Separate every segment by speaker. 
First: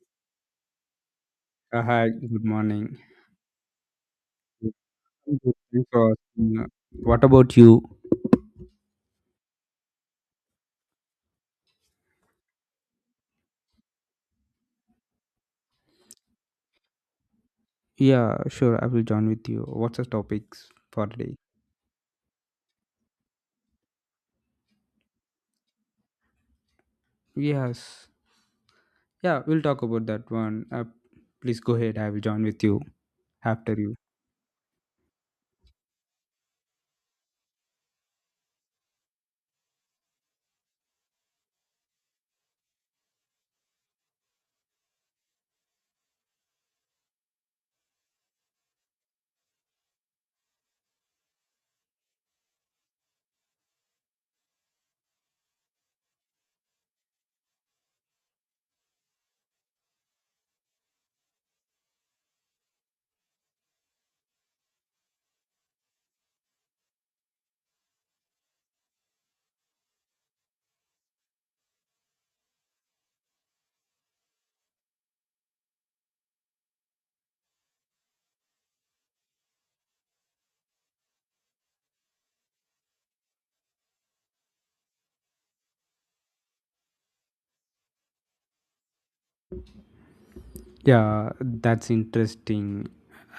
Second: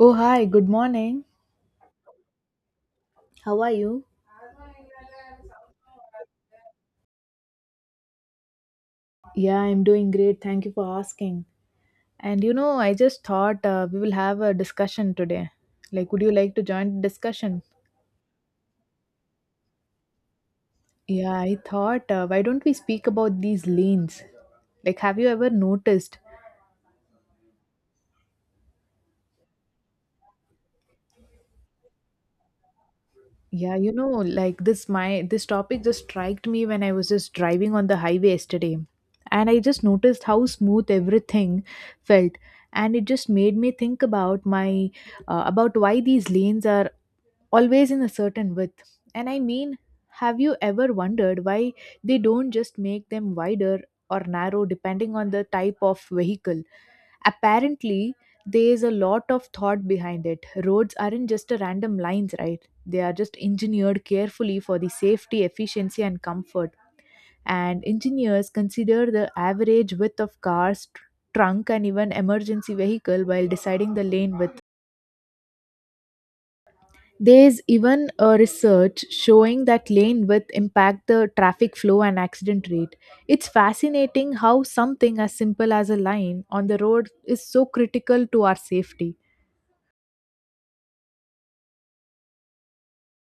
Speaker 1: Oh, hi, good morning.
Speaker 2: Hi, good morning.
Speaker 1: How are you?
Speaker 2: I'm good. Thanks for asking. What about you?
Speaker 1: Yeah, I'm doing great. Thank you for asking. And I just thought we will have a discussion today. Like, would you like to join the discussion?
Speaker 2: Yeah, sure, I will join with you. What's the topics for
Speaker 1: Yeah,
Speaker 2: today?
Speaker 1: I thought, why don't we speak about these lanes? Like, have you ever noticed?
Speaker 2: Yes. Yeah, we'll talk about that one. Please go ahead. I will join with you after
Speaker 1: Yeah,
Speaker 2: you.
Speaker 1: like this topic just struck me when I was just driving on the highway yesterday. And I just noticed how smooth everything felt. And it just made me think about my about why these lanes are always in a certain width. And I mean, have you ever wondered why they don't just make them wider or narrow depending on the type of vehicle? Apparently, there is a lot of thought behind it. Roads aren't just a random lines, right? They are just engineered carefully for the safety, efficiency, and comfort. And engineers consider the average width of cars, trunk, and even emergency vehicle while deciding the lane width. There's even a research showing that lane width impact the traffic flow and accident rate. It's fascinating how something as simple as a line on the road is so critical to our safety.
Speaker 2: Yeah, that's interesting.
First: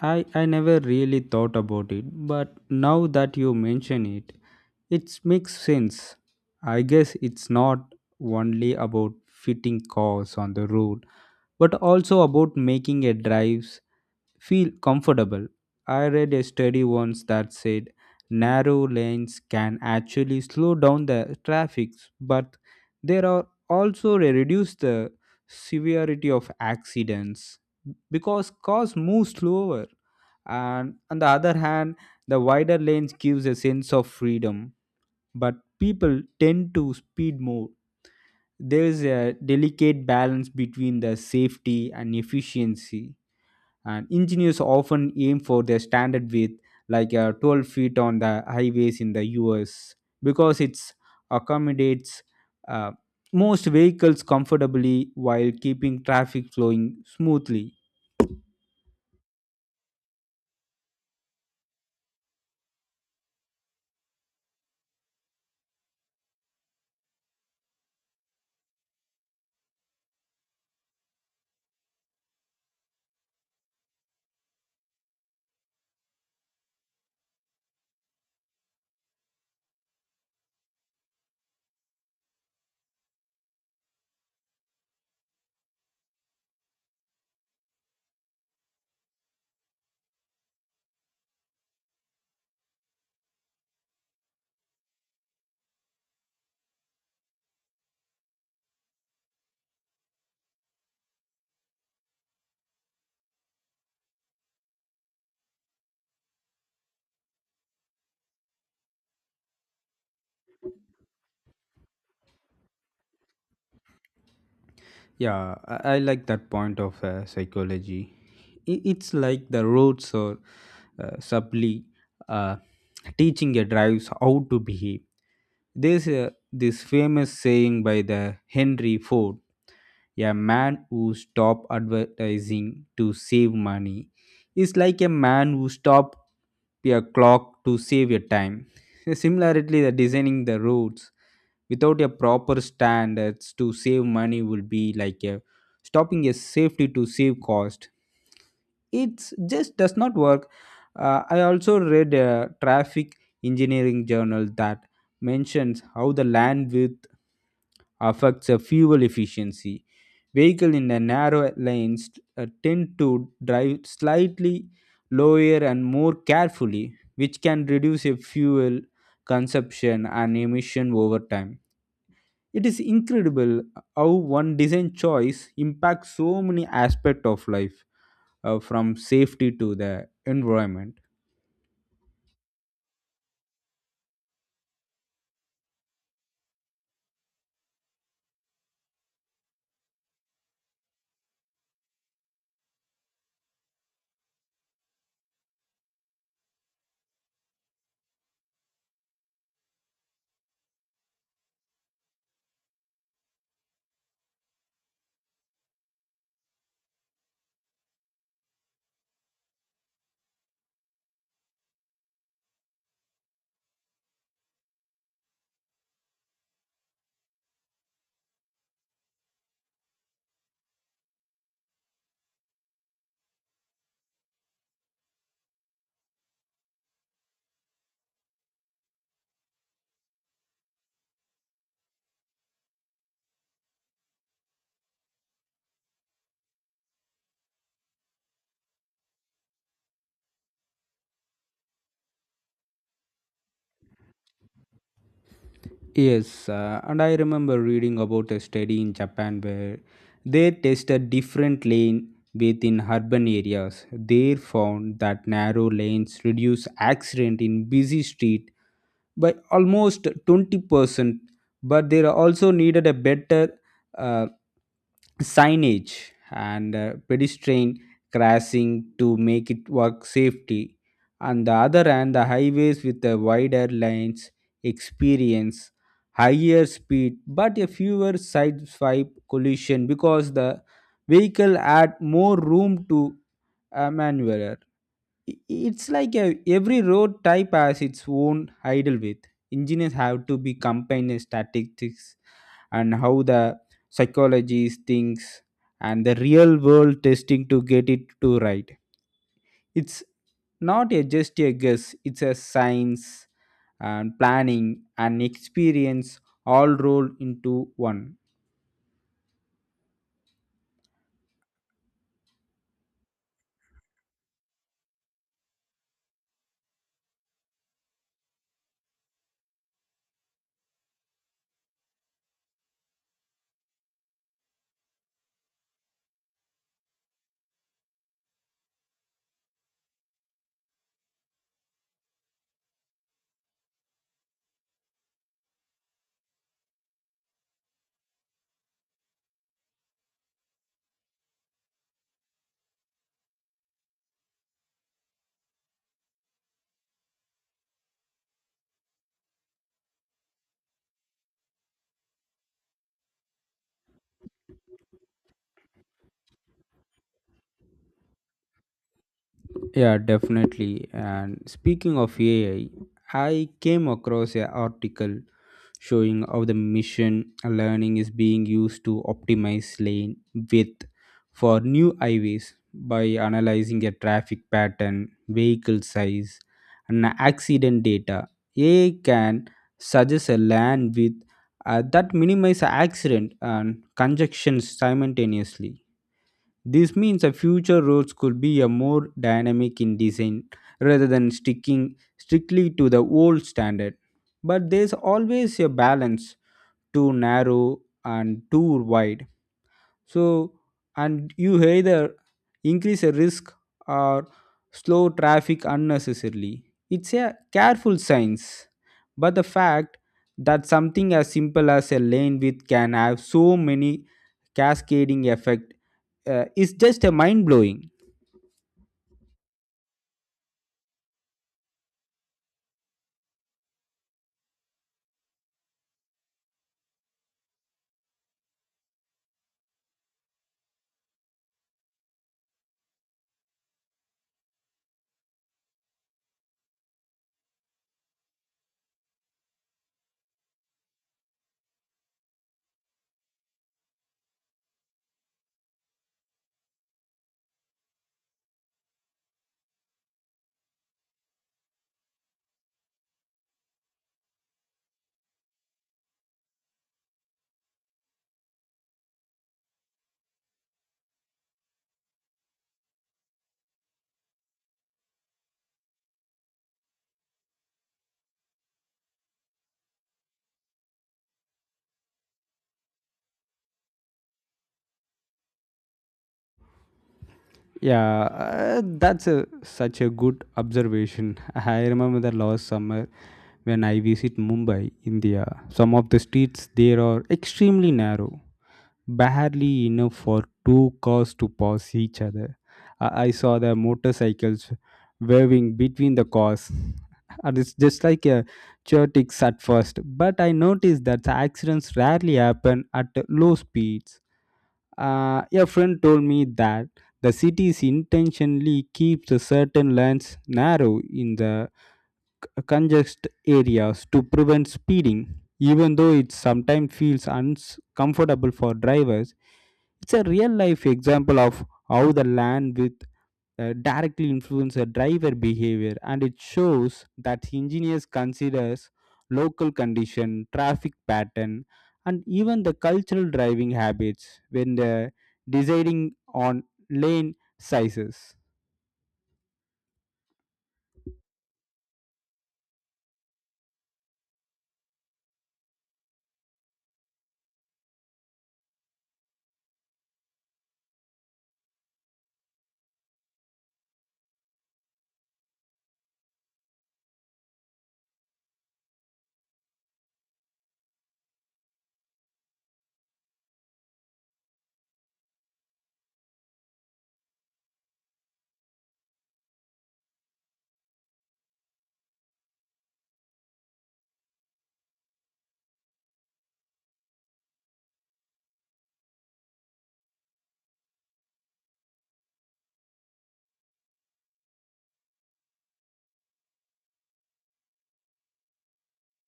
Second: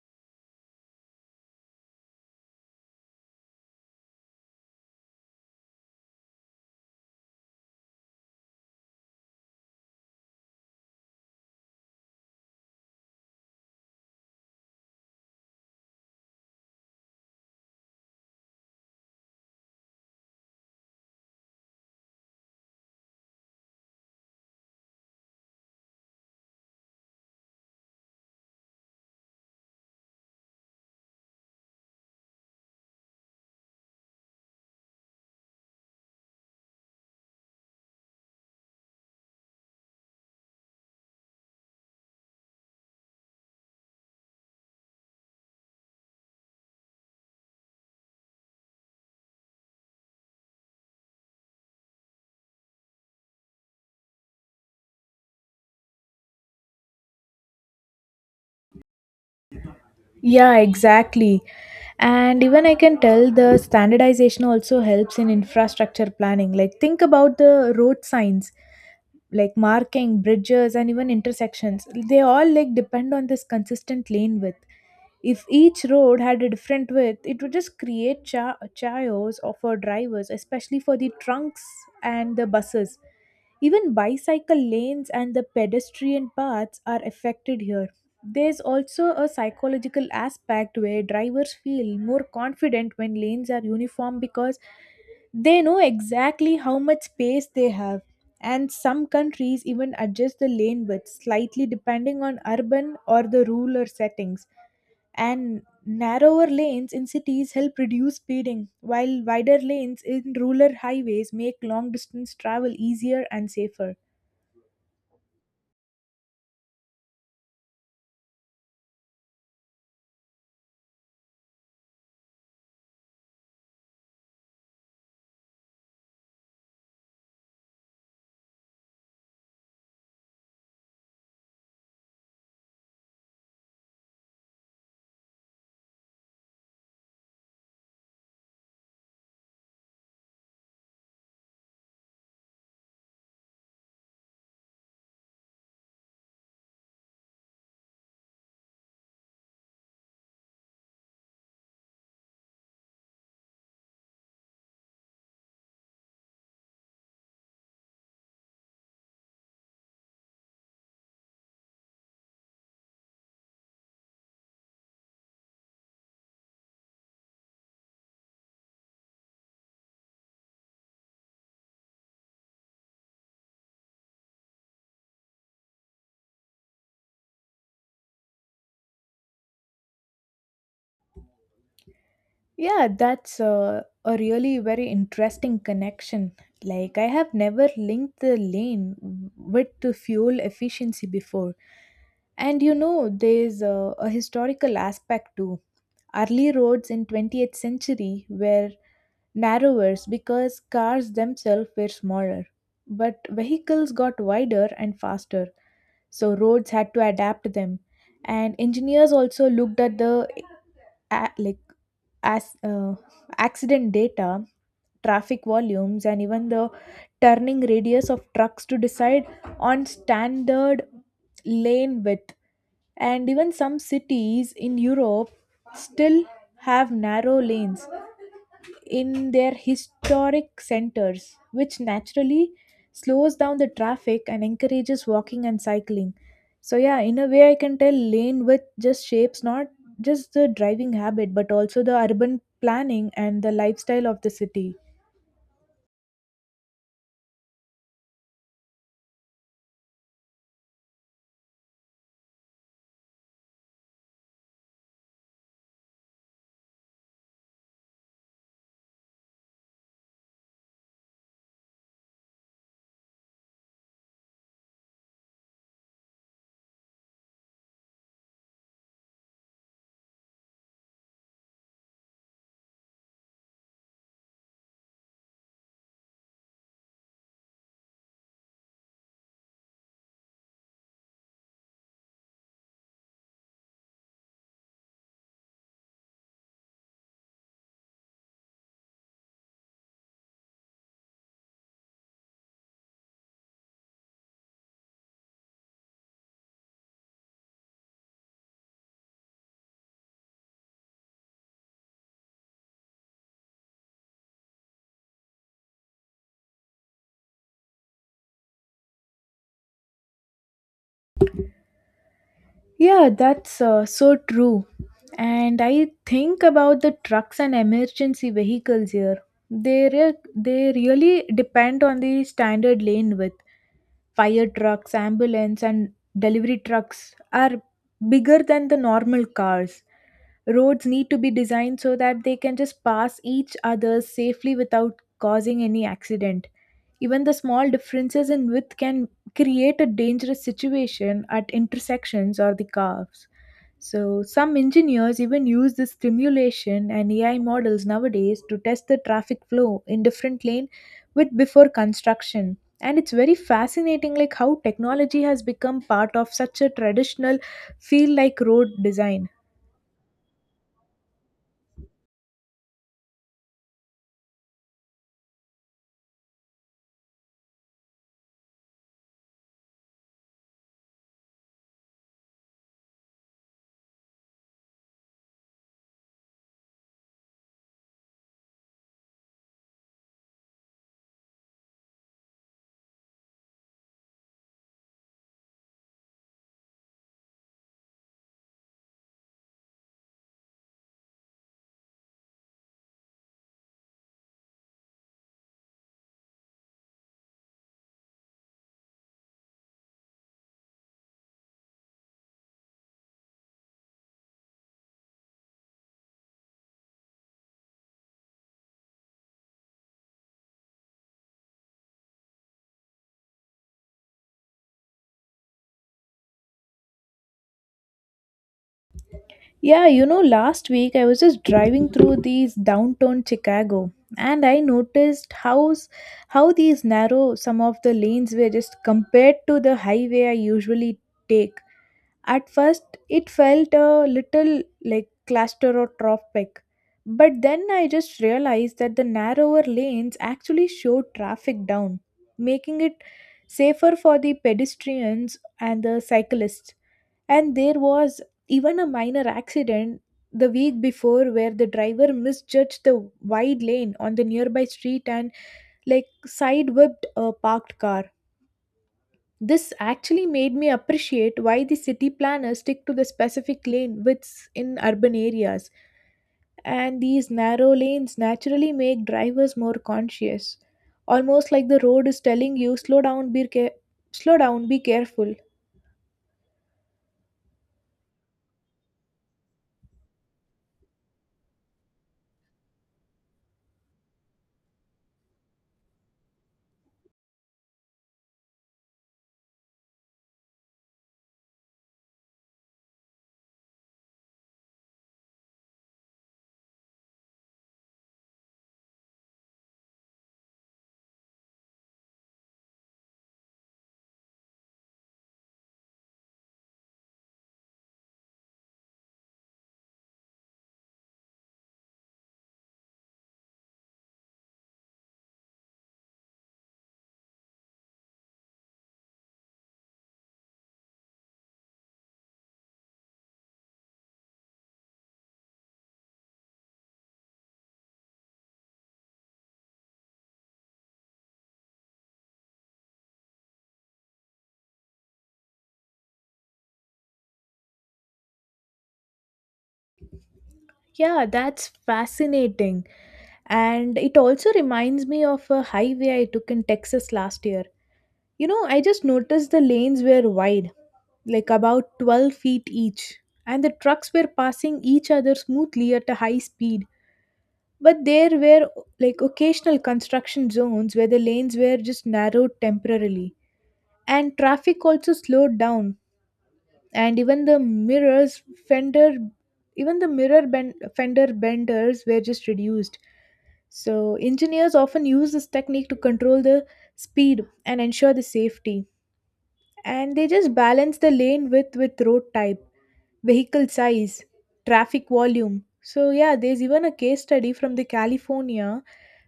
Speaker 2: I never really thought about it, but now that you mention it, it makes sense. I guess it's not only about fitting cars on the road, but also about making a drive feel comfortable. I read a study once that said narrow lanes can actually slow down the traffic, but there are also they reduce the severity of accidents because cars move slower. And on the other hand, the wider lanes gives a sense of freedom, but people tend to speed more. There is a delicate balance between the safety and efficiency and engineers often aim for their standard width like 12 feet on the highways in the US because it accommodates uh, most vehicles comfortably while keeping traffic flowing smoothly.
Speaker 1: Yeah, exactly. And even I can tell the standardization also helps in infrastructure planning. Like, think about the road signs, like marking bridges and even intersections. They all like depend on this consistent lane width. If each road had a different width, it would just create chaos or for drivers, especially for the trunks and the buses. Even bicycle lanes and the pedestrian paths are affected here. There's also a psychological aspect where drivers feel more confident when lanes are uniform, because they know exactly how much space they have. And some countries even adjust the lane width slightly depending on urban or the rural settings, and narrower lanes in cities help reduce speeding while wider lanes in rural highways make long distance travel easier and safer.
Speaker 2: Yeah, I like that point of psychology. It's like the roads are subtly uh, teaching your drives how to behave. There's this famous saying by the Henry Ford: a man who stopped advertising to save money is like a man who stopped a clock to save your time. Similarly, the designing the roads without a proper standards to save money would be like a stopping a safety to save cost. It's just does not work. I also read a traffic engineering journal that mentions how the land width affects the fuel efficiency. Vehicle in the narrow lanes tend to drive slightly lower and more carefully, which can reduce a fuel consumption and emission over time. It is incredible how one design choice impacts so many aspects of life, from safety to the environment.
Speaker 1: Yeah, that's a really very interesting connection. Like I have never linked the with the fuel efficiency before. And you know, there's a historical aspect too. Early roads in 20th century were narrower because cars themselves were smaller, but vehicles got wider and faster, so roads had to adapt them. And engineers also looked at the a- like as accident data, traffic volumes, and even the turning radius of trucks to decide on standard lane width. And even some cities in Europe still have narrow lanes in their historic centers, which naturally slows down the traffic and encourages walking and cycling. So, yeah, in a way, I can tell lane width just shapes not just the driving habit but also the urban planning and the lifestyle of the city.
Speaker 2: Yes, and I remember reading about a study in Japan where they tested different lane within urban areas. They found that narrow lanes reduce accident in busy street by almost 20%, but there are also needed a better uh, signage and pedestrian crossing to make it work safety. On the other hand, the highways with the wider lanes experience higher speed but a fewer side swipe collision because the vehicle had more room to maneuver. It's like every road type has its own idle width. Engineers have to be combined statistics and how the psychology thinks and the real world testing to get it to right. It's not just a guess. It's a science and planning and experience all rolled into one.
Speaker 1: Yeah, that's so true. And I think about the trucks and emergency vehicles here. They re- they really depend on the standard lane width. Fire trucks, ambulance, and delivery trucks are bigger than the normal cars. Roads need to be designed so that they can just pass each other safely without causing any accident. Even the small differences in width can create a dangerous situation at intersections or the curves. So, some engineers even use this simulation and AI models nowadays to test the traffic flow in different lane with before construction. And it's very fascinating like how technology has become part of such a traditional feel like road design.
Speaker 2: Yeah, definitely. And speaking of AI, I came across a article showing how the mission learning is being used to optimize lane width for new highways by analyzing a traffic pattern, vehicle size, and accident data. AI can suggest a lane width that minimizes accident and congestion simultaneously. This means a future roads could be a more dynamic in design rather than sticking strictly to the old standard. But there's always a balance too narrow and too wide. So and you either increase a risk or slow traffic unnecessarily. It's a careful science. But the fact that something as simple as a lane width can have so many cascading effect is just a mind blowing.
Speaker 1: Yeah, you know, last week I was just driving through these downtown Chicago, and I noticed how these narrow some of the lanes were just compared to the highway I usually take. At first, it felt a little like claustrophobic, but then I just realized that the narrower lanes actually slowed traffic down, making it safer for the pedestrians and the cyclists. And there was even a minor accident the week before where the driver misjudged the wide lane on the nearby street and like side whipped a parked car. This actually made me appreciate why the city planners stick to the specific lane widths in urban areas, and these narrow lanes naturally make drivers more conscious. Almost like the road is telling you, slow down, slow down, be careful.
Speaker 2: Yeah, that's such a good observation. I remember the last summer when I visit Mumbai, India. Some of the streets there are extremely narrow, barely enough for two cars to pass each other. I saw the motorcycles waving between the cars. And it's just like a chaotic at first, but I noticed that the accidents rarely happen at low speeds. A friend told me that the cities intentionally keeps the certain lanes narrow in the congest areas to prevent speeding. Even though it sometimes feels uncomfortable for drivers, it's a real life example of how the land with directly influence a driver behavior, and it shows that engineers considers local condition traffic pattern and even the cultural driving habits when they're deciding on lane sizes.
Speaker 1: Yeah, that's fascinating. And it also reminds me of a highway I took in Texas last year. You know, I just noticed the lanes were wide, like about 12 feet each, and the trucks were passing each other smoothly at a high speed. But there were like occasional construction zones where the lanes were just narrowed temporarily, and traffic also slowed down. And even fender, even the mirror bend, fender benders were just reduced. So, engineers often use this technique to control the speed and ensure the safety. And they just balance the lane width with road type, vehicle size, traffic volume. So yeah, there's even a case study from the California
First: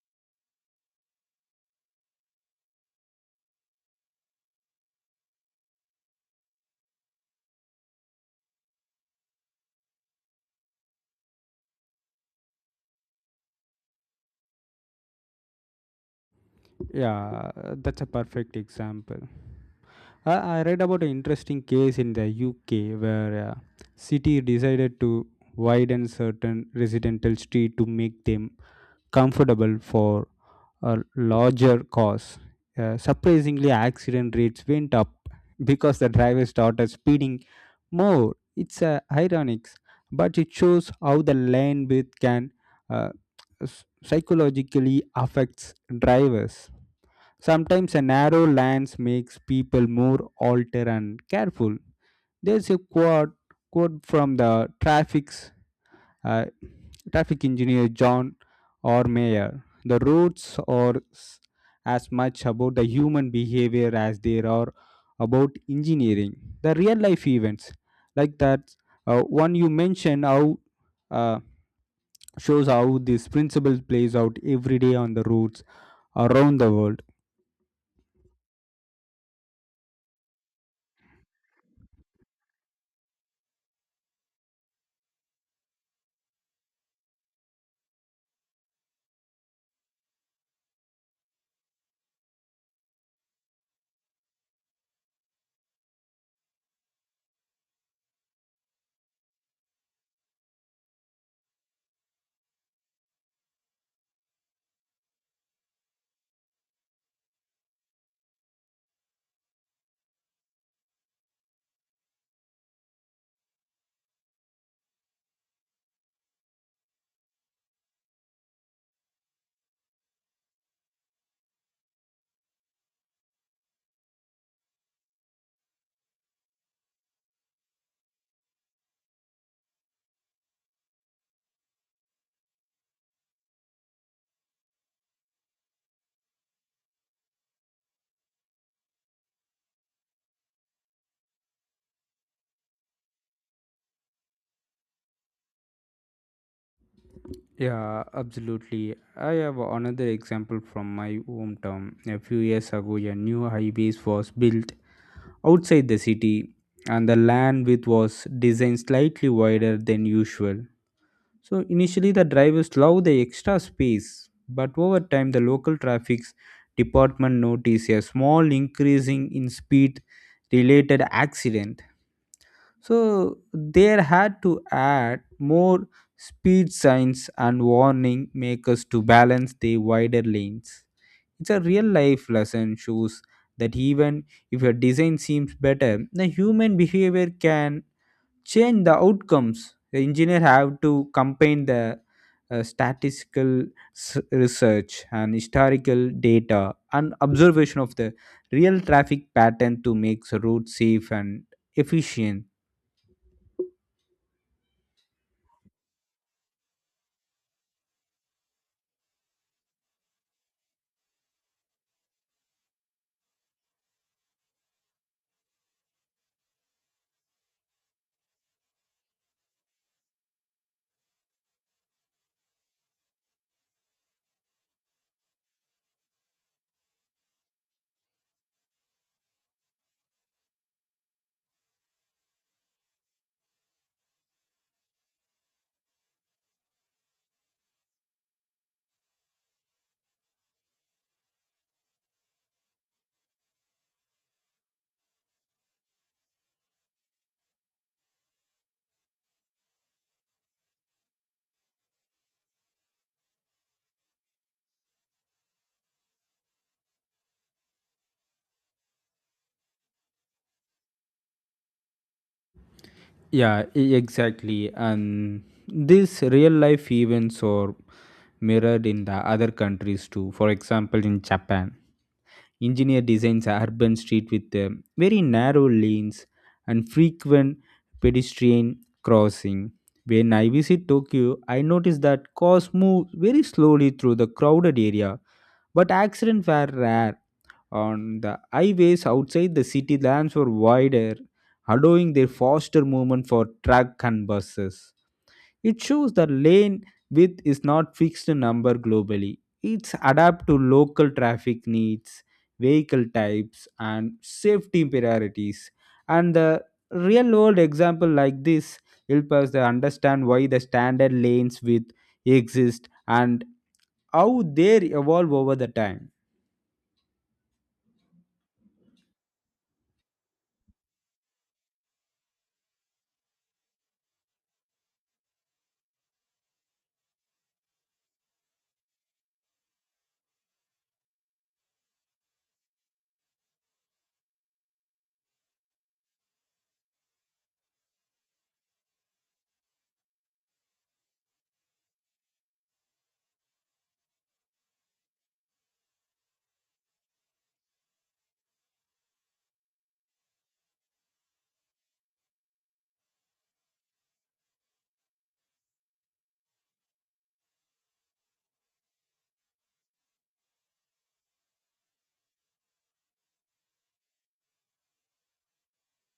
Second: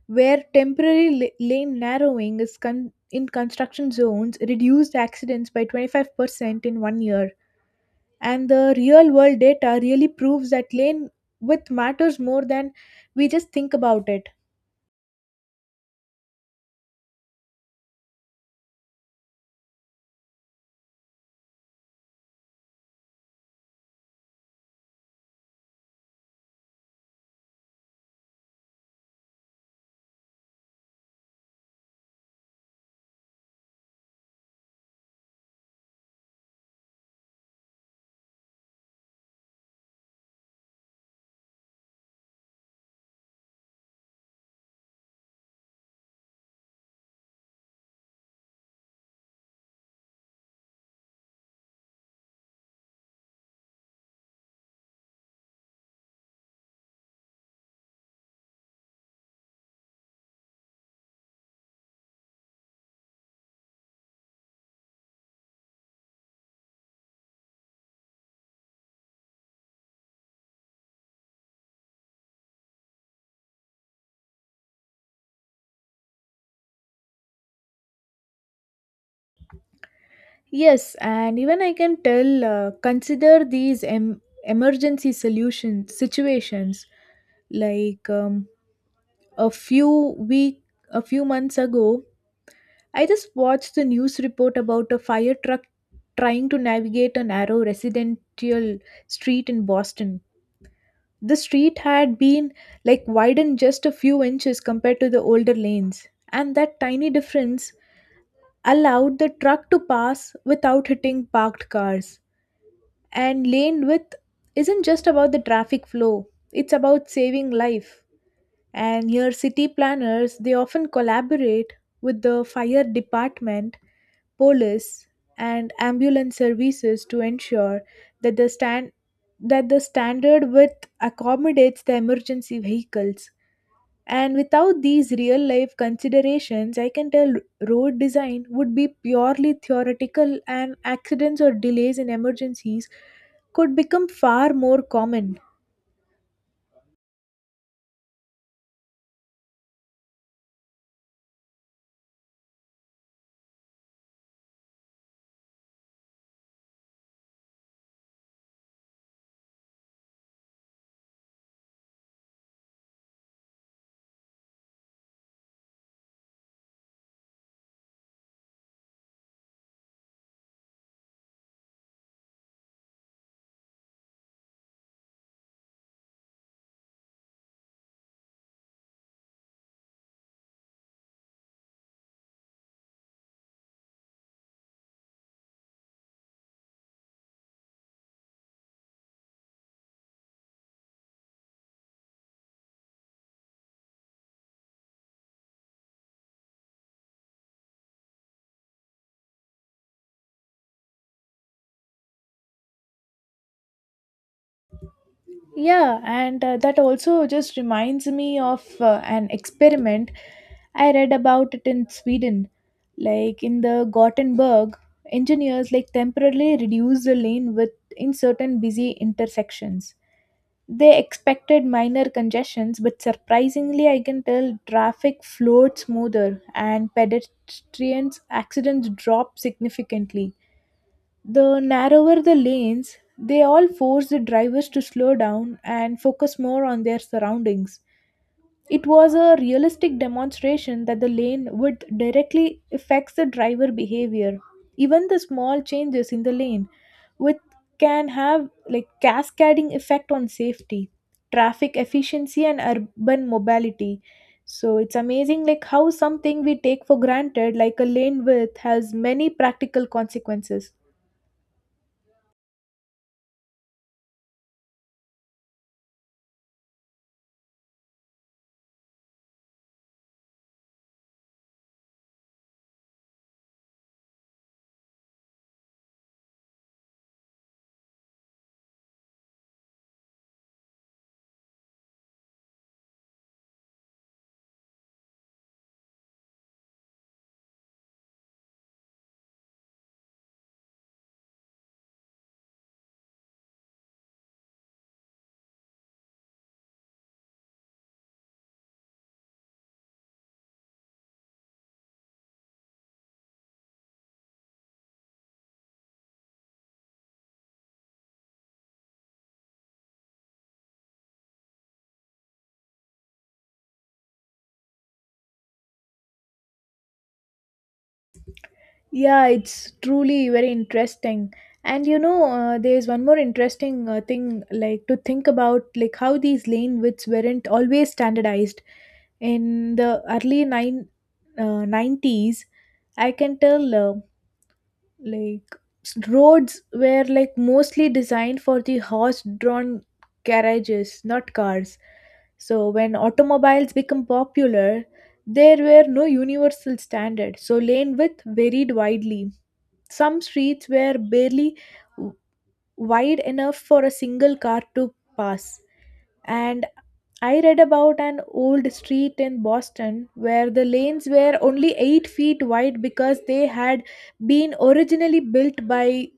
Speaker 1: where temporary lane narrowing in construction zones reduced accidents by 25% in one year. And the real world data really proves that lane width matters more than we just think about it.
Speaker 2: Yeah, that's a perfect example. I read about an interesting case in the UK where a city decided to widen certain residential street to make them comfortable for a larger cause. Surprisingly, accident rates went up because the driver started speeding more. It's ironic, but it shows how the lane width can uh, psychologically affects drivers. Sometimes a narrow lens makes people more alert and careful. There's a quote from the traffic uh, traffic engineer John or Mayer. The roads are as much about the human behavior as they are about engineering. The real life events, like that one you mentioned, how uh, shows how this principle plays out every day on the roads around the world.
Speaker 1: Yes, and even I can tell, consider these emergency solution situations, like a few week a few months ago. I just watched the news report about a fire truck trying to navigate a narrow residential street in Boston. The street had been like widened just a few inches compared to the older lanes, and that tiny difference allowed the truck to pass without hitting parked cars. And lane width isn't just about the traffic flow, it's about saving life. And here, city planners they often collaborate with the fire department, police, and ambulance services to ensure that the stand that the standard width accommodates the emergency vehicles. And without these real life considerations, I can tell road design would be purely theoretical, and accidents or delays in emergencies could become far more common.
Speaker 2: Yeah, absolutely. I have another example from my hometown. A few years ago, a new highway was built outside the city, and the land width was designed slightly wider than usual. So initially the drivers loved the extra space, but over time the local traffic department noticed a small increasing in speed related accident, so there had to add more speed signs and warning makers to balance the wider lanes. It's a real life lesson shows that even if your design seems better, the human behavior can change the outcomes. The engineer have to combine the statistical research and historical data and observation of the real traffic pattern to make the road safe and efficient.
Speaker 1: Yeah, and that also just reminds me of an experiment I read about it in Sweden. Like in the Gothenburg, engineers like temporarily reduced the lane width in certain busy intersections. They expected minor congestions, but surprisingly, I can tell traffic flowed smoother and pedestrians' accidents dropped significantly. The narrower the lanes, they all force the drivers to slow down and focus more on their surroundings. It was a realistic demonstration that the lane width directly affects the driver behavior. Even the small changes in the lane width can have like cascading effect on safety, traffic efficiency and urban mobility. So it's amazing like how something we take for granted like a lane width has many practical consequences.
Speaker 2: Yeah, exactly. And these real life events are mirrored in the other countries too. For example, in Japan, engineer designs a urban street with very narrow lanes and frequent pedestrian crossing. When I visit Tokyo, I notice that cars move very slowly through the crowded area, but accidents were rare. On the highways outside the city, lanes were wider, allowing their faster movement for truck and buses. It shows the lane width is not fixed number globally. It's adapt to local traffic needs, vehicle types, and safety priorities. And the real world example like this help us to understand why the standard lanes width exist and how they evolve over the time.
Speaker 1: Yeah, it's truly very interesting. And you know, there's one more interesting thing like to think about, like how these lane widths weren't always standardized. In the early 90s, I can tell like roads were like mostly designed for the horse-drawn carriages, not cars. So when automobiles become popular, there were no universal standard. So lane width varied widely. Some streets were barely w- wide enough for a single car to pass. And I read about an old street in Boston where the lanes were only 8 feet wide because they had been originally built by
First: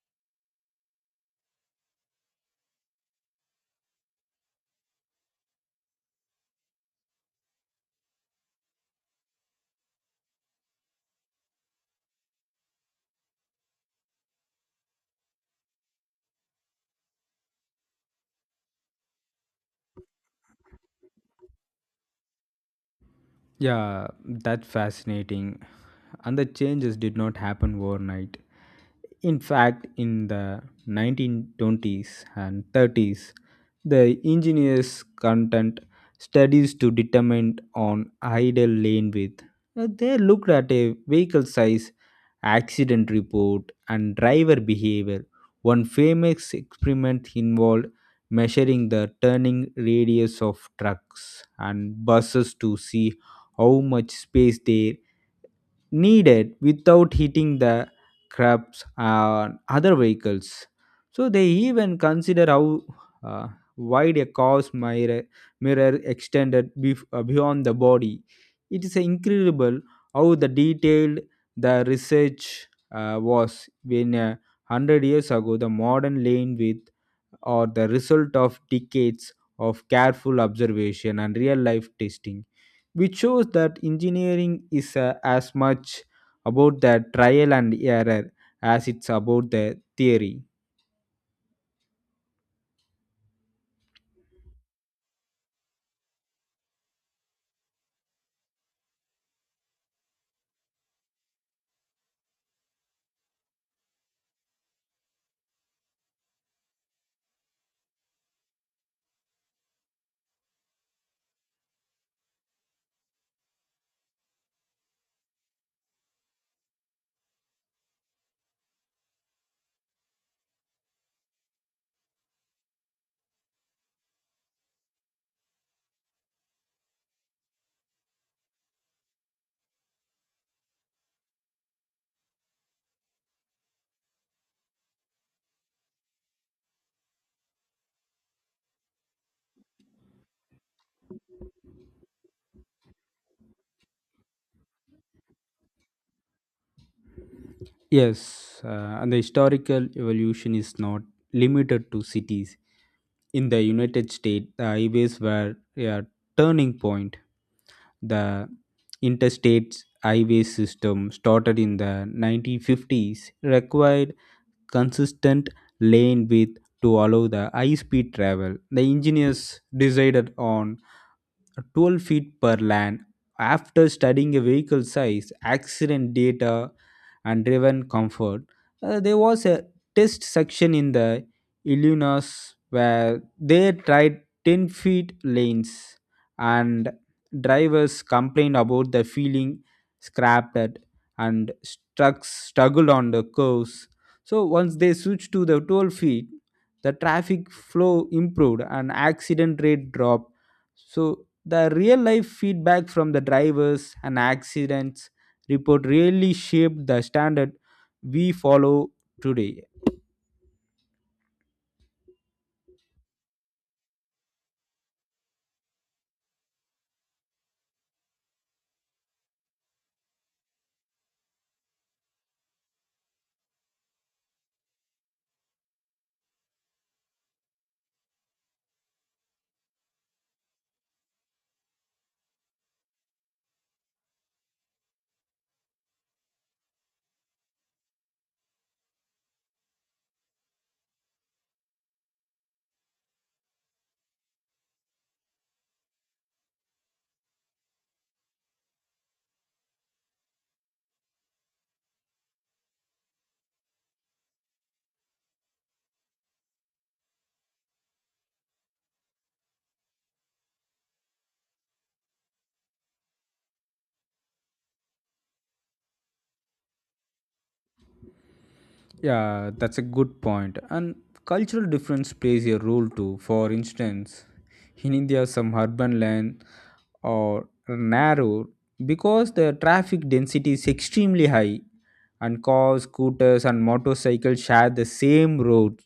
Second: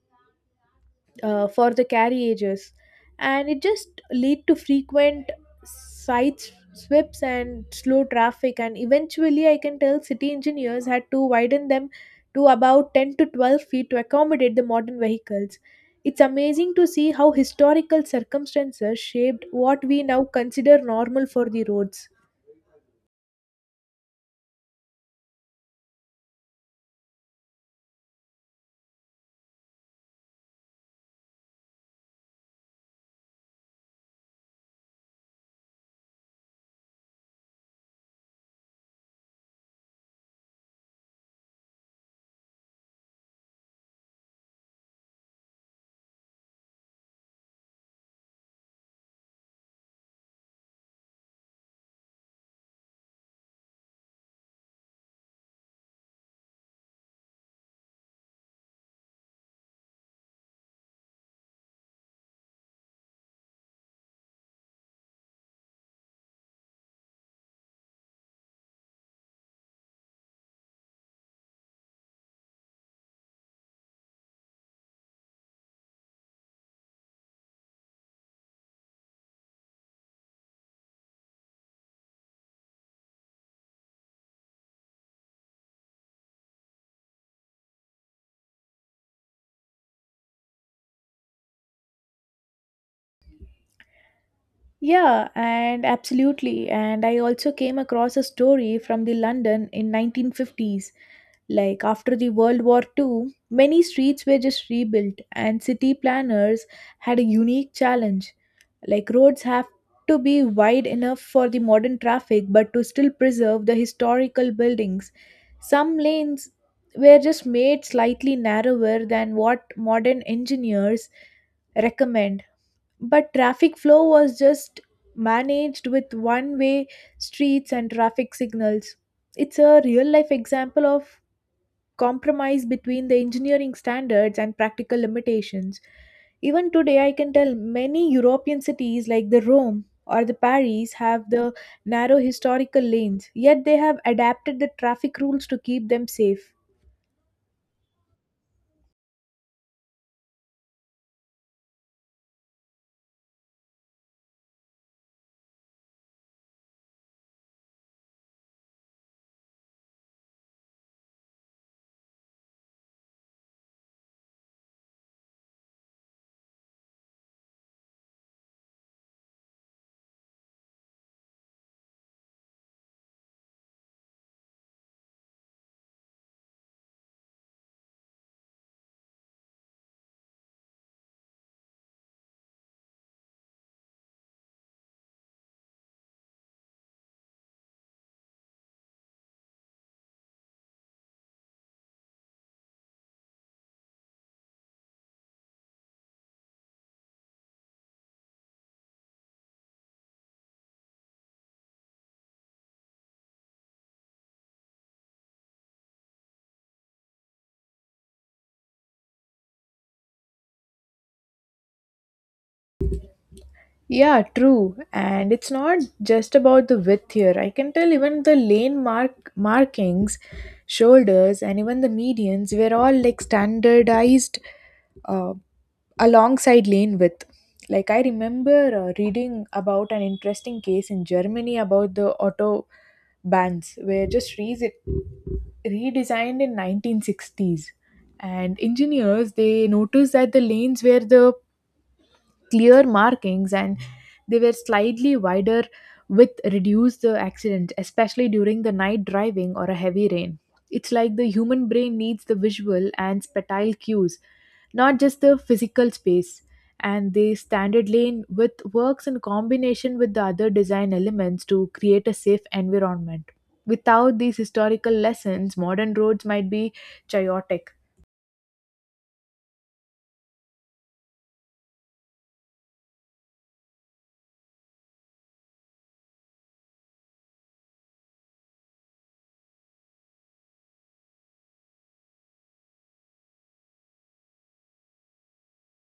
Speaker 1: for the carriages, and it just lead to frequent site sweeps and slow traffic. And eventually, I can tell city engineers had to widen them to about 10 to 12 feet to accommodate the modern vehicles. It's amazing to see how historical circumstances shaped what we now consider normal for the roads.
Speaker 2: Yeah, that's fascinating. And the changes did not happen overnight. In fact, in the 1920s and 30s, the engineers content studies to determine on ideal lane width. They looked at a vehicle size, accident report, and driver behavior. One famous experiment involved measuring the turning radius of trucks and buses to see how much space they needed without hitting the crabs and other vehicles. So they even consider how uh, wide a car's mirror extended beyond the body. It is incredible how the detailed the research was when 100 years ago the modern lane width or the result of decades of careful observation and real life testing, which shows that engineering is as much about the trial and error as it's about the theory.
Speaker 1: Yeah, and absolutely. And I also came across a story from the London in 1950s. Like after the World War Two, many streets were just rebuilt and city planners had a unique challenge. Like roads have to be wide enough for the modern traffic but to still preserve the historical buildings. Some lanes were just made slightly narrower than what modern engineers recommend, but traffic flow was just managed with one way streets and traffic signals. It's a real life example of compromise between the engineering standards and practical limitations. Even today, I can tell many european cities like the Rome or the Paris have the narrow historical lanes, yet they have adapted the traffic rules to keep them safe.
Speaker 2: Yes, and the historical evolution is not limited to cities. In the United States, the highways were a turning point. The interstate highway system started in the 1950s, required consistent lane width to allow the high speed travel. The engineers decided on 12 feet per lane after studying a vehicle size, accident data, and driven comfort. There was a test section in the Illinois where they tried 10 feet lanes, and drivers complained about the feeling scrapped at and struggled on the curves. So once they switched to the 12 feet, the traffic flow improved and accident rate dropped, so the real life feedback from the drivers and accidents report really shaped the standard we follow today.
Speaker 1: Yeah, true. And it's not just about the width here. I can tell even the lane mark markings, shoulders, and even the medians were all like standardized uh, alongside lane width. Like I remember reading about an interesting case in Germany about the auto bans were just redesigned in 1960s, and engineers they noticed that the lanes where the clear markings and they were slightly wider with reduced the accident, especially during the night driving or a heavy rain. It's like the human brain needs the visual and spatial cues, not just the physical space, and the standard lane width works in combination with the other design elements to create a safe environment. Without these historical lessons, modern roads might be chaotic.
Speaker 2: Yeah, that's a good point. And cultural difference plays a role too. For instance, in India, some urban land are narrow because the traffic density is extremely high, and cars, scooters, and motorcycles share the same road.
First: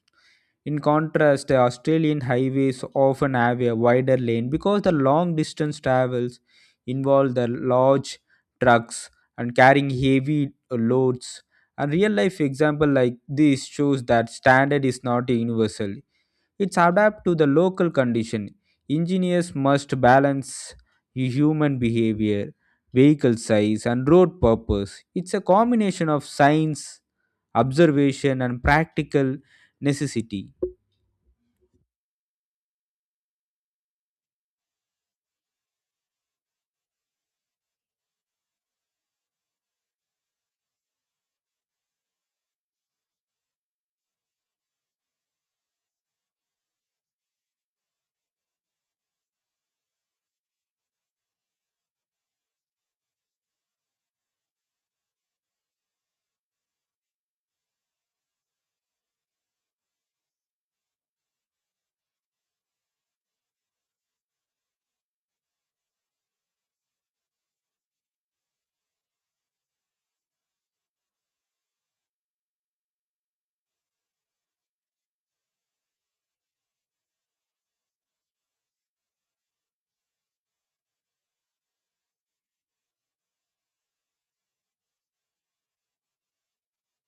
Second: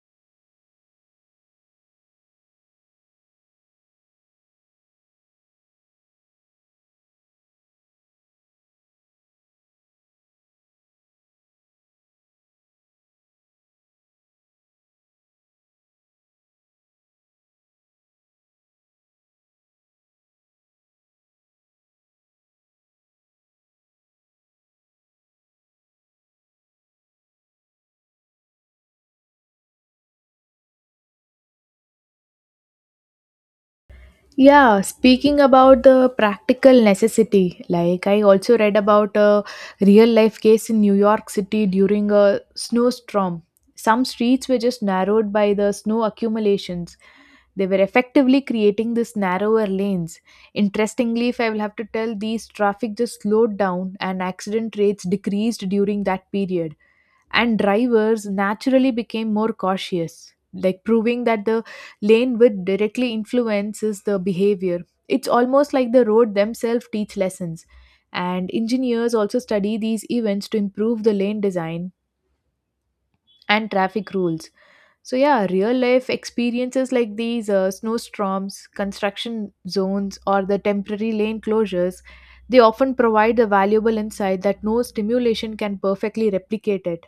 Speaker 2: In contrast, Australian highways often have a wider lane because the long distance travels involve the large trucks and carrying heavy loads. And real life example like this shows that standard is not universal. It's adapt to the local condition. Engineers must balance human behavior, vehicle size, and road purpose. It's a combination of science, observation, and practical necessity.
Speaker 1: Yeah, speaking about the practical necessity, like I also read about a real life case in New York City during a snowstorm. Some streets were just narrowed by the snow accumulations. They were effectively creating these narrower lanes. Interestingly, if I will have to tell, these traffic just slowed down and accident rates decreased during that period, and drivers naturally became more cautious, like proving that the lane width directly influences the behavior. It's almost like the road themselves teach lessons. And engineers also study these events to improve the lane design and traffic rules. So, yeah, real life experiences like these snowstorms, construction zones, or the temporary lane closures, they often provide a valuable insight that no stimulation can perfectly replicate it.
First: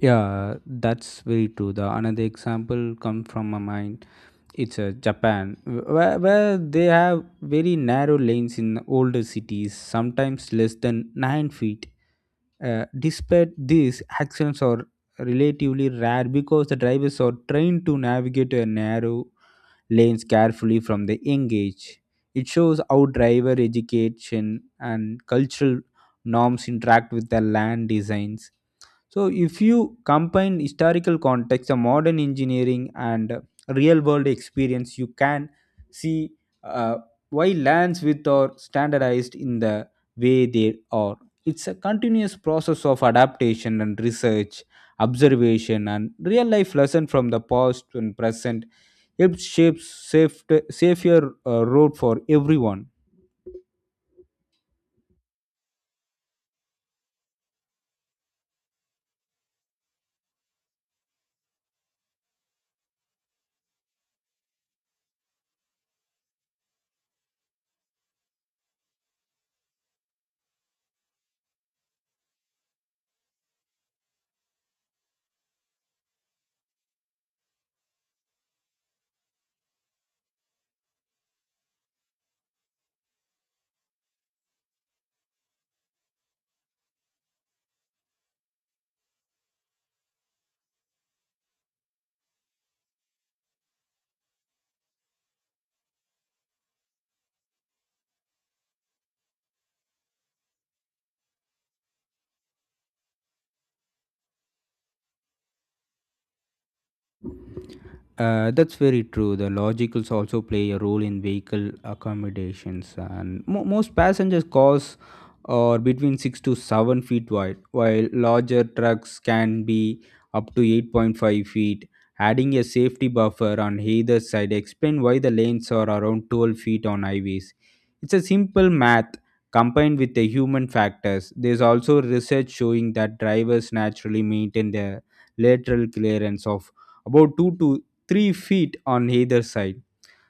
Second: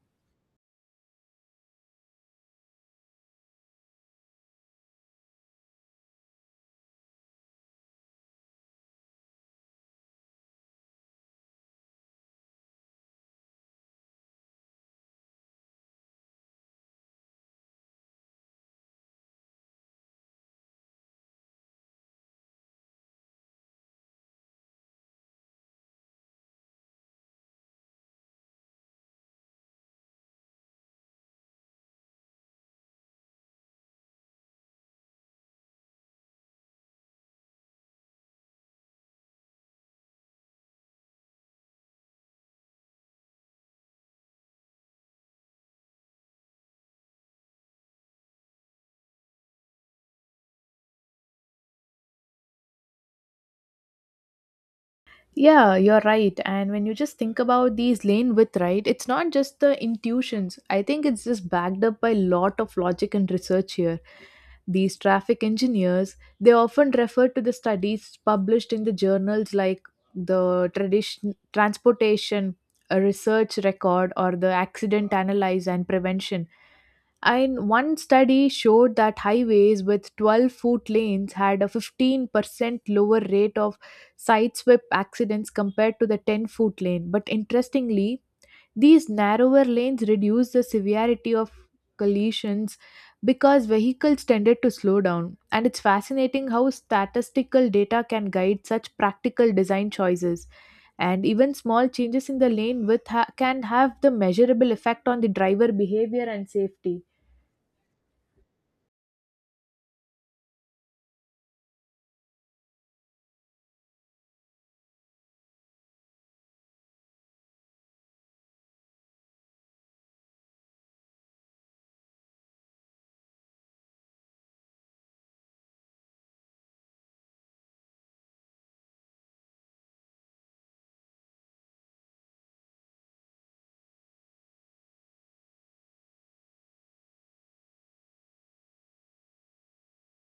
Speaker 2: Yeah, that's very true. The another example come from my mind. It's Japan, where they have very narrow lanes in older cities, sometimes less than 9 feet. Despite this, accidents are relatively rare because the drivers are trained to navigate narrow lanes carefully from the young age. It shows how driver education and cultural norms interact with the land designs. So, if you combine historical context, a modern engineering, and real world experience, you can see uh, why lands with are standardized in the way they are. It's a continuous process of adaptation and research, observation, and real life lesson from the past and present helps shape safer road for everyone.
Speaker 1: Yeah, you're right. And when you just think about these lane width, right, it's not just the intuitions. I think it's just backed up by a lot of logic and research here. These traffic engineers, they often refer to the studies published in the journals like the tradition transportation research record, or the accident analyze and prevention, and one study showed that highways with 12-foot lanes had a 15% lower rate of sideswipe accidents compared to the 10-foot lane. But interestingly, these narrower lanes reduced the severity of collisions because vehicles tended to slow down. And it's fascinating how statistical data can guide such practical design choices. And even small changes in the lane width can have the measurable effect on the driver behavior and safety.
Speaker 2: That's very true. The logicals also play a role in vehicle accommodations, and most passengers cars are between 6 to 7 feet wide, while larger trucks can be up to 8.5 feet. Adding a safety buffer on either side explain why the lanes are around 12 feet on highways. It's a simple math combined with the human factors. There's also research showing that drivers naturally maintain their lateral clearance of about 2 to 3 feet on either side.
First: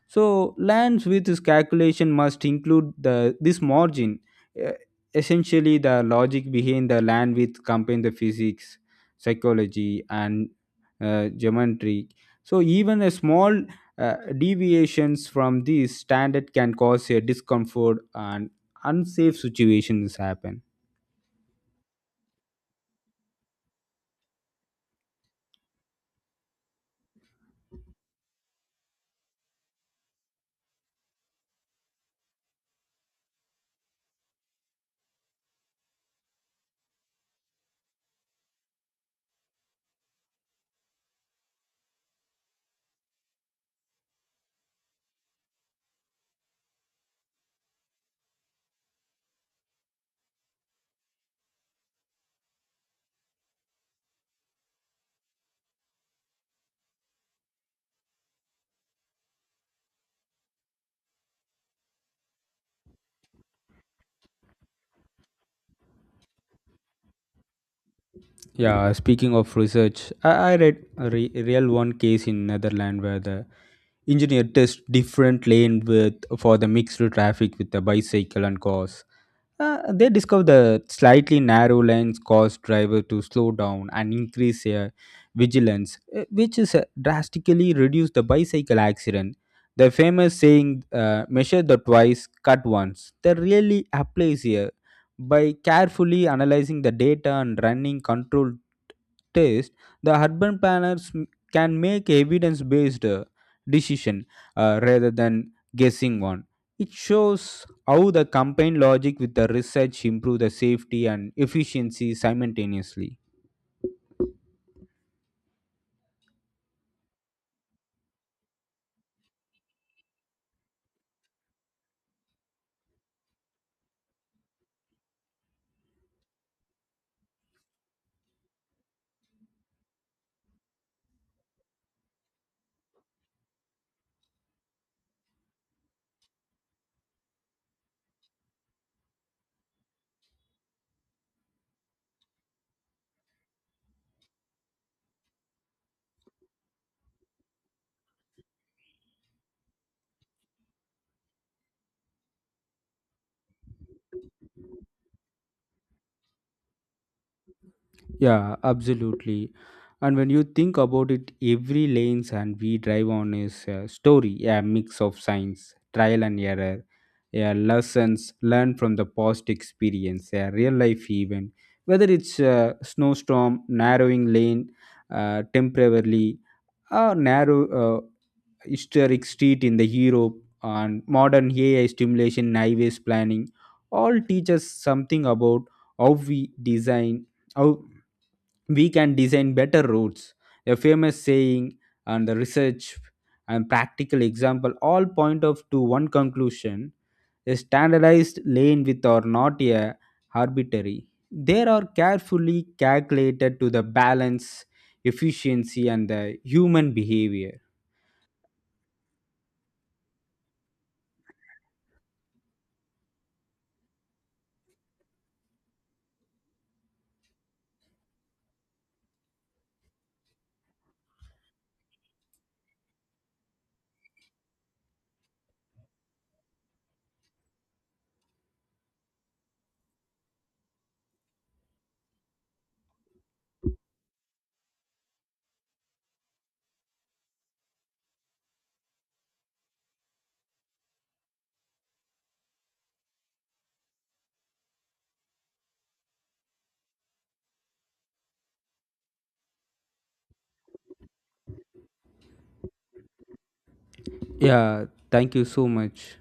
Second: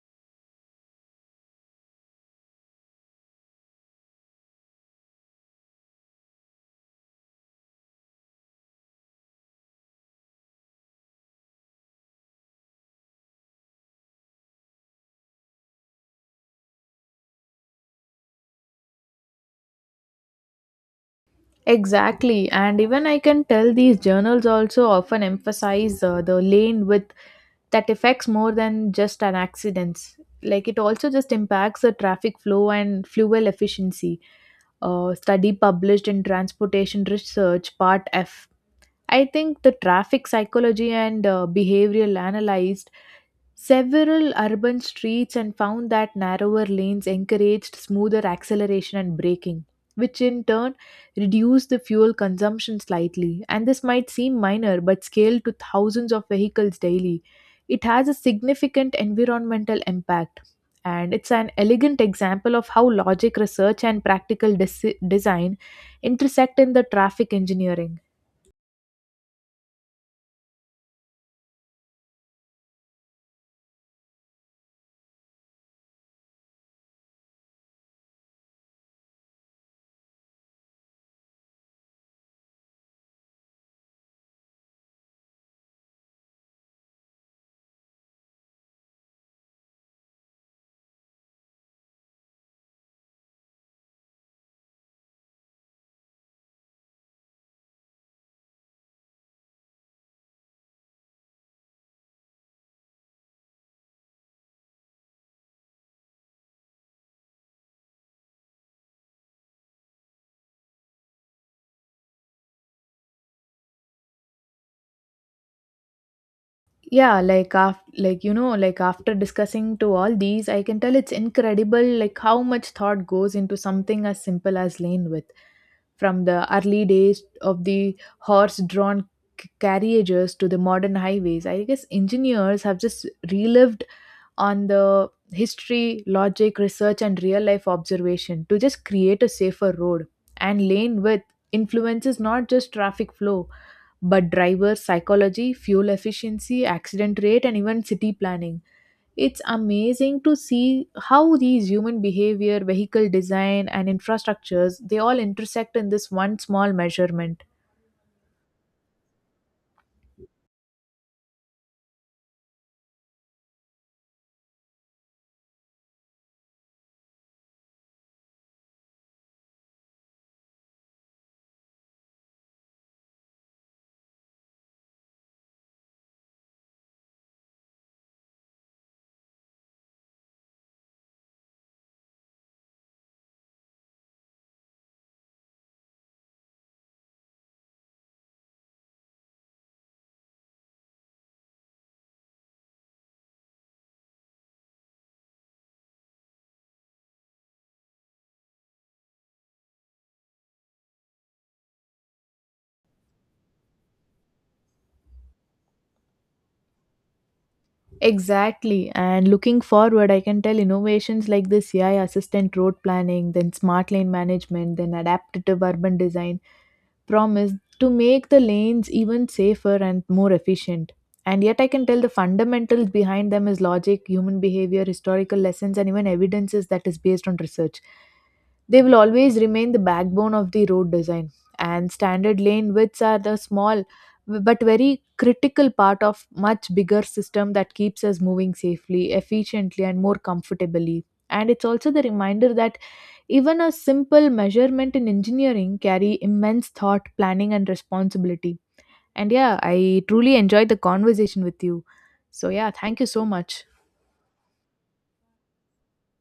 Speaker 2: So lands with this calculation must include the this margin. Uh, Essentially, the logic behind the land width combine the physics, psychology, and geometry. So even a small uh, deviations from this standard can cause a discomfort and unsafe situations happen.
Speaker 1: Exactly, and even I can tell these journals also often emphasize the lane width that affects more than just an accident. Like it also just impacts the traffic flow and fuel efficiency. Study published in Transportation Research Part F. I think the traffic psychology and behavioral analysis several urban streets and found that narrower lanes encouraged smoother acceleration and braking, which in turn reduced the fuel consumption slightly. And this might seem minor, but scaled to thousands of vehicles daily, it has a significant environmental impact. And it's an elegant example of how logic, research, and practical design intersect in the traffic engineering.
Speaker 2: Yeah, speaking of research, I read a real one case in Netherlands where the engineer test different lane with for the mixed traffic with the bicycle and cars. They discover the slightly narrow lanes cause driver to slow down and increase their vigilance, which is drastically reduce the bicycle accident. The famous saying, "Measure the twice, cut once," that really applies here. By carefully analyzing the data and running controlled tests, the urban planners can make evidence-based decision rather than guessing one. It shows how the campaign logic with the research improve the safety and efficiency simultaneously.
Speaker 1: Yeah like after like you know like after discussing to all these, I can tell it's incredible like how much thought goes into something as simple as lane width. From the early days of the horse drawn carriages to the modern highways, I guess engineers have just relived on the history, logic, research, and real life observation to just create a safer road. And lane width influences not just traffic flow, but driver psychology, fuel efficiency, accident rate, and even city planning. It's amazing to see how these human behavior, vehicle design, and infrastructures, they all intersect in this one small measurement.
Speaker 2: Yeah, absolutely. And when you think about it, every lanes and we drive on is a story, a mix of science, trial and error, a lessons learned from the past experience, a real life event. Whether it's a snowstorm, narrowing lane, temporarily, a narrow historic street in the Europe, and modern AI stimulation, in highways planning, all teach us something about how we design. How we can design better routes. A famous saying and the research and practical example all point of to one conclusion. A standardized lane with or not a arbitrary. They are carefully calculated to the balance, efficiency and the human behavior.
Speaker 1: Exactly. And looking forward, I can tell innovations like this AI assistant road planning, then smart lane management, then adaptive urban design. Promise to make the lanes even safer and more efficient. And yet, I can tell the fundamentals behind them is logic, human behavior, historical lessons, and even evidences that is based on research. They will always remain the backbone of the road design, and standard lane widths are the small but very critical part of much bigger system that keeps us moving safely, efficiently, and more comfortably. And it's also the reminder that even a simple measurement in engineering carry immense thought, planning, and responsibility. And yeah, I truly enjoyed the conversation with you. So yeah, thank you so much.
Speaker 2: Yeah, thank you so much.